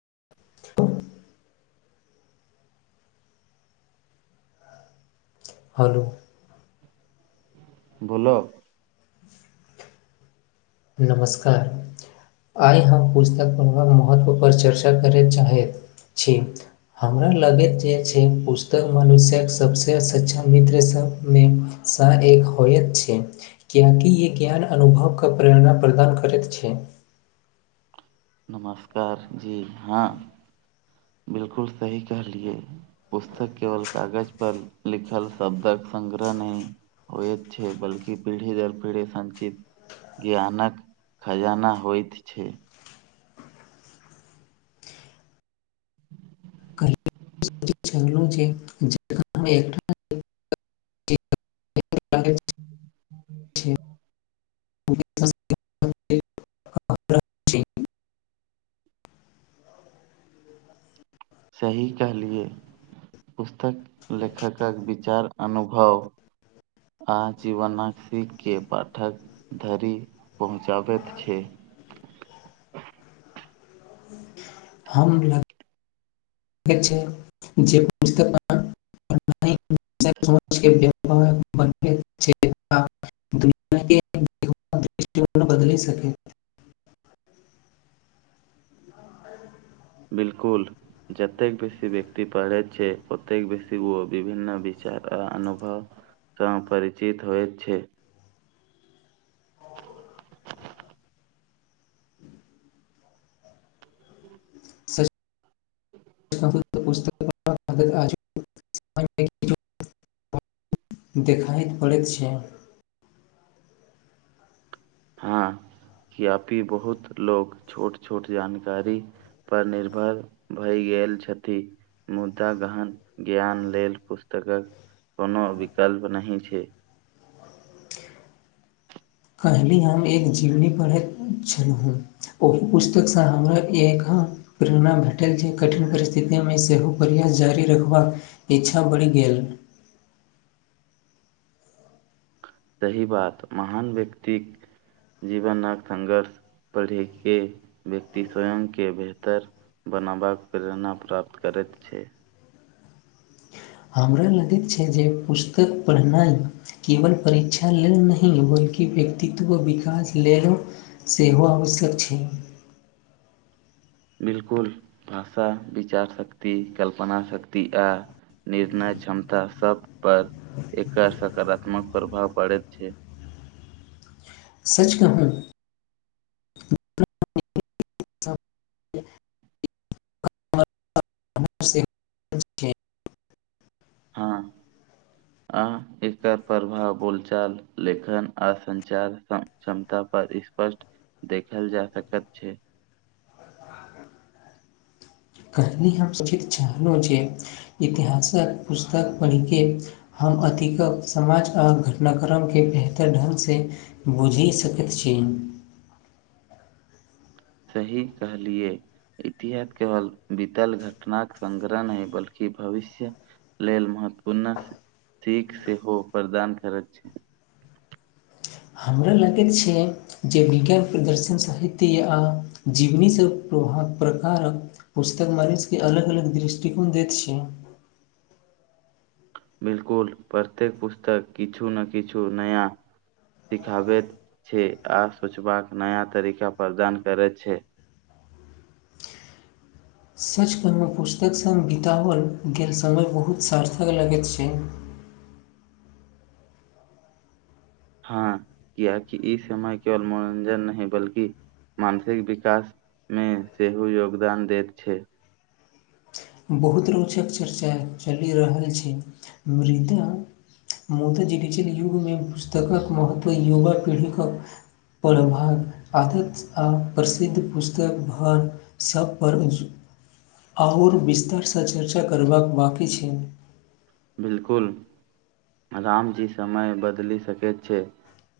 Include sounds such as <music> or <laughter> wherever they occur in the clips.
<inaudible> हलो बोलो नमस्कार आइ हम पुस्तक पढ़बाक महत्वपर चर्चा करय चाहैत छी हमरा लगैत जे छै पुस्तक मनुष्यक सबसँ शच्चा मित्र स मे सा एक होयत छै कियाकि य ज्ञान अनुभव क प्रेरणा प्रदान करैत छै नमस्कार जी हँ बिलकुल सही कहलिए पुस्तक केवल कागज पर लिखल शब्दक संगग्रह नहि होइ छै बलकि पीढ़ी दर पीढ़ी संचित ज्ञानक खजाना होइत छै काल्हि <inaudible> <inaudible> <inaudible> <unintelligible> सही कहलिए पुस्तक लेखकक विचार अनुभव आ जीवनक सीखके पाठक धरि पहुँचाबैत छै <inaudible> हमरा छै जे समाजके व्यहार बन छै आ दृष्टिकोण बदल सक <unintelligible> बिलकुल जतेक बेसी व्यक्ति पढ़ैत छै ओतेक बेसी ओ विभिन्न वि आर अनुभव स परिचित होइ छै सच <inaudible> देखाइत पड़ैत छै हँ य्यापि बहुत लोको छोट छोट जानकारी पर निर्भर भय गे गेल छथि मुदा गहन ज्ञान लेल पुस्तकक कोनो विकल्प नहिह छै कहली हम एक जीवनी पढ़ैत छलहु हूँ ओहि पुस्तकसँ हमरा एक प्रेरणा भेटल जे कठिन परिस्थितिमे सेहो प्रयास जारी रखबाक इच्छा बढ़ी गेलल सही बात महान व्यक्तिक जीवनक संघर्ष पढ़े के व्यक्ति स्वयं के बेहतर बनबाक प्रेरणा प्राप्त करैत छै हमरा लगैत छै जे पुस्तक पढ़नाइ केवल परीक्षा लेल नहिह होइ की व्यक्तित्व विकास लेल सेहो आवश्यक छै बिलकुल भाषा विचार शक्ति कल्पना शक्ति आ निर्णय क्षमता सब पर एक सकारात्मक प्रभाव पड़े छै सच कहल <inaudible> <inaudible> हँ आ इकर प्रभाव बोलचाल लेखन आसञचार क्षमता पर पर स्पष्ट देखल जा सकैत छै <inaudible> कहनी हम सभी क चलहु जे इतिहासक पुस्तक पढ़िक हम हम अतिक समाज आ घटनाक्रमके बेहतर ढङ्गसँ बूझि सकैत छी ह सही कहलियए इतिहास केवल बीतल घटनााक संगग्रह नहि बल्कि भविष्य लेल महत्वपूर्ण सीख सेहो प्रदान करैत छै हमरा लगैत छै जे विज्ञान प्रदर्शन साहित्य आ जीवनीसँ त ह प्रकार पुस्तक मारिट की अलग अलग दृष्टिकोन दैत छै ह बिलकुल प्रत्येक पुस्तक किछु ने किछु नया सिखाबैत छै आ सूचबाक नया तरीका प्रदान करैत छै <inaudible> सच पहिनो पुस्तकसँ बितओल गेल समय बहुत सार्थक लगैत छै <inaudible> हँ किय ई समय केवल मनोरञ्जन नहि बल्कि मानसिक विकासमे सेहो योगदान दैत छै बहुत रोचक चर्चा चलि रहल छै मृदा मुदा डजिटल युगमे पुस्तकक महत्व युवा पीढ़ी प्रभाग आदत आ प्रसिद्ध पुस्तक भर सभ पर आओर विस्तारसँ चर्चा करबाक वाकी छैनि बिलकुल रामजी समय बदल सके छै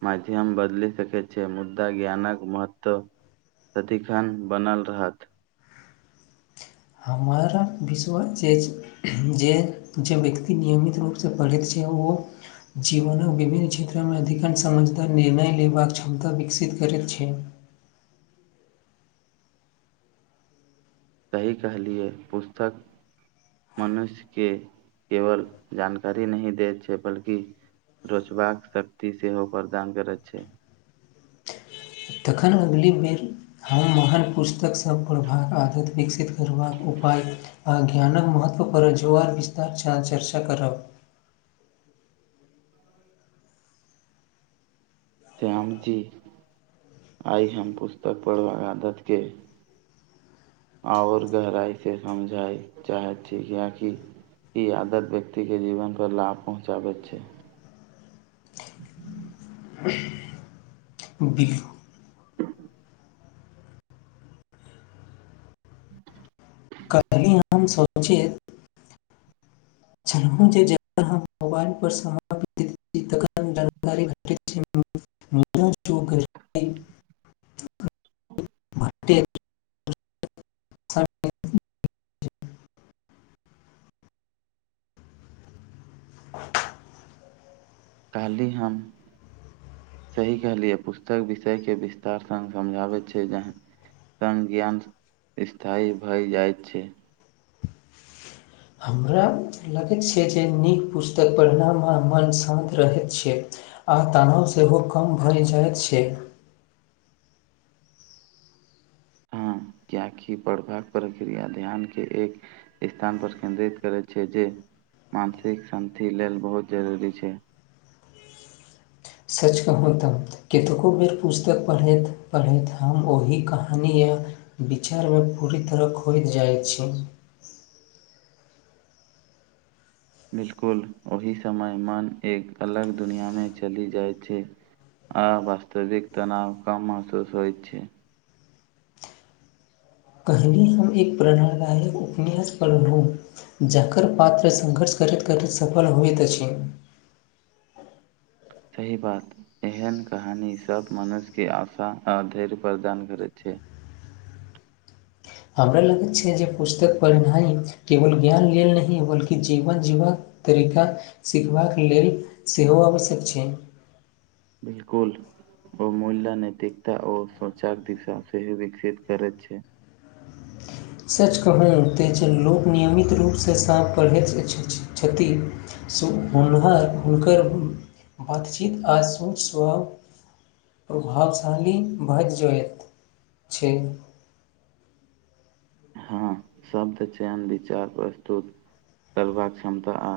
मध्यम बदल सक छै मुद्दा ज्ञानक महत्व दिखन बनल रहत <inaudible> हमरा विश्व जे जे जे व्यक्ति नियमित रूपसँ पढ़ैत छै ओ जीवन विभिन्न क्षेत्रमे अधिकांश समझदार निर्णय लेबाक क्षमता विकसित करैत छै ह सही कहलियए पुस्तक मनुष्य के केवल जानकारी नहि दैत छै बल्कि रोचबाक शक्ति से हो प्रदान करैत छै तखन अगली बेर हम महान पुस्तकसभ पढ़बाक आदत विकसित करबाक उपाय आ ज्ञानके महत्वपर जुआर विस्तार छ चर्चा करब श्याम जी आइ हम पुस्तक पढ़ब अगादत के आओर गहराइसँ समझाय चाहैत छी कि ई आदत व्यक्तिके जीवन पर लाभ पहुँचाबैत छै <inaudible> बीहू <inaudible> नाम सोचेत चलहुं जे जखन हम मोबाइल पर समाप्ति तखन जानकारी भेटैत छै मूल जो करी भट्टे सटे <inaudible> कयली हम सही कहलियै पुस्तक विषयके विस्तार सङ्ग समझाबैत छै जहां संज्ञान स्थायी भए जाइत छै हमरा लगैत छै जे नीक पुस्तक पढ़नामे मन शान्त रहैत छै आ तनाव सेहो कम भए जाइत छै <inaudible> कएाकि पढ़बाक प्रक्रिया ध्यान के एक स्थान पर केन्द्रित करै छै जे मानसिक शान्ति लेल बहुत जरूरी छै सच कहू तऽ कतको बेर पुस्तक पढ़ैत पढ़ैत हम ओहि कहानी य विचारमे पूरी तरह खोय जाइत छै बिल्कुल ओहि समय मन एक अलग दुनियाँमे चलि जाइत छै आ वास्तविक तनाव कम महसूस होइ छै कहली हम एक प्रेरणदायक उपन्यास पढहू जकर पात संघर्ष करैत- करैत सफल होइत अछि सही बात एहन कहानी सब मनुष्यके आशा आ धैर्य प्रदान करैत छै हे हमरा लगैत छै जे पुस्तक पढ़नाइ केवल ज्ञान लेल नहि बल्कि जीवन जीबाक तरीका सिखबाक लेल सेहो आवश्यक छै बिल्कुल ओ मूल्य नैतिकता आर सोचाक दिशा सेहो विकसित करैत छै सच कहइ तैं जे लोक नियमित रूपसँ साँप पढ़ैत छथि श हुनवा हुनकर बातचीत आ सोचसँ प्रभावशाली भइत जाइत छै हुँ हँ शब्द चयन विचार प्रस्तुत करबाक क्षमता आ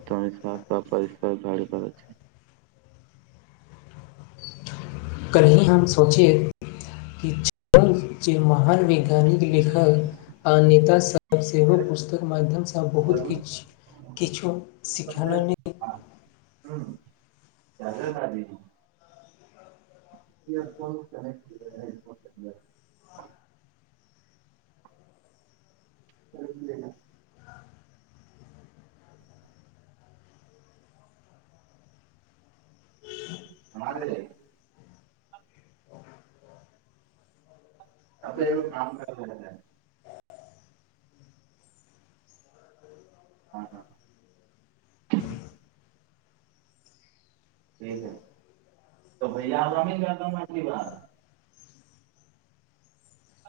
आत्मविश्वास पर बल परष्कार घड़ि पड़ छै हुँ काल्हि हम सोचियै कि च जे महान वैज्ञानिक लेखक आ नेताास सब सेहो पुस्तक माध्यमसँ बहुत किछु किछो शिखाना नहि हं दादा दादी किये कोनो कनेक्ट अइ फोनसँ त म तर ए काम करल ह ह ठीक है तऽ पहिले आगामी करती बात <inaudible>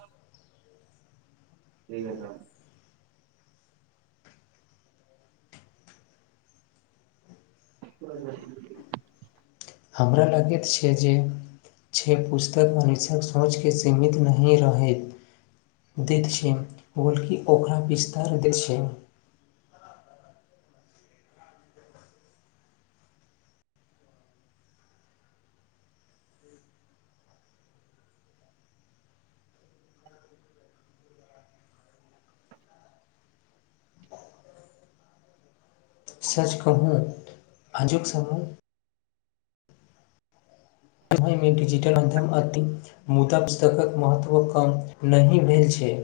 आब की भेलह <inaudible> हमरा लगैत छै जे छ पुस्तक सोचके सीमित नहि रहैत दैत छै बोलके ओकरा बिस्तार दै छै सच कहु आजुक सफल डिजिटल माध्यम अति मुदा पुस्तकक महत्व कम नहि भेल छै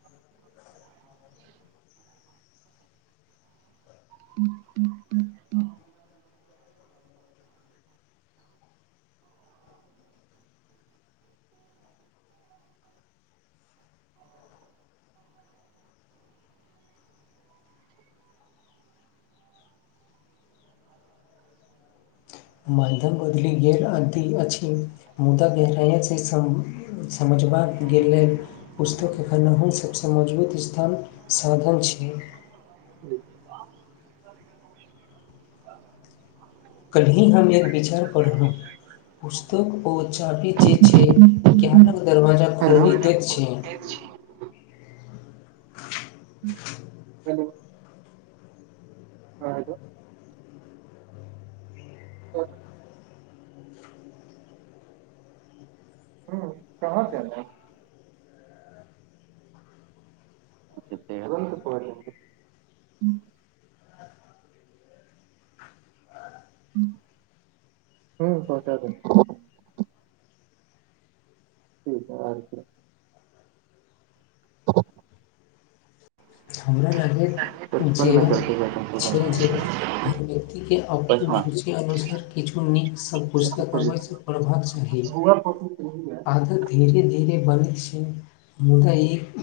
<unintelligible> <unintelligible> माध्यम बदली गेल अति अछि मुदा गहराय से सम समझ गेल लेल पुस्तक एखन अहूँ सब समझबै मजबूत स्थान साधल छै जी कल्हि हम एक विचार पढ़लौं पुस्तक ओ चाभी जे छै ज्ञानक दरवाजा हेलो खोलि देत छै <inaudible> हेलो हाँ, हेलो हम्म, कहाँ केलौं तुरंत पहुँच जाएंगे हूँ पहुंचा देब <inaudible> हमरा लागबैत पचपन जे में करके जाता हूँ छै सुबह जे हर व्यक्तिके अपन पचमा रुचि अनुसार किछु नीक श ऐसे पुस्तक कर हमर लेते सब पढ़बाक चाही हैं। हुआ फोटो सही है आदत धीरे धीरे बनत छै मुदा एक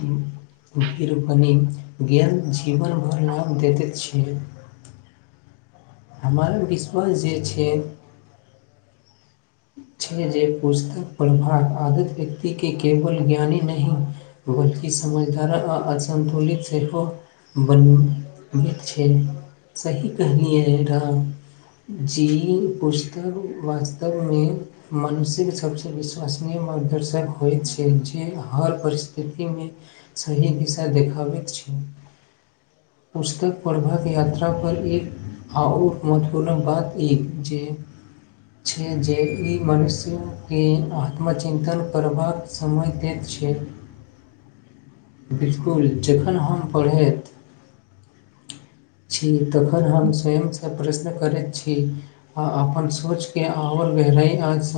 फिर बनिक ज्ञान जीवन भर लाभ दैते छै हमर विश्वास जे छै छै जे पुस्तक पढ़बाक आदत व्यक्ति के केवल ज्ञानी नहि बल्कि समझदार आ असन्तुलित सेहो बनबैत छै सही कहलियै राम जी पुस्तक वा मे मानुषिक सबसँ विश्वसनीय मार्गदर्शक होयत छै जे हर परि स्थितिमे सही दिशा देखाबैत छी पुस्तक पढ़बाक यात्रा पर एक आओ महत्वपूर्ण बात ई जे छै जे ई मनुष्यके आत्मचिन्तन करबाक समय देत छै बिल्कुल जखन हम पढ़ैत छी तखन हम स्वयं सँ प्रश्न करैत छी आ अपन सोचके आओर गहराइ आज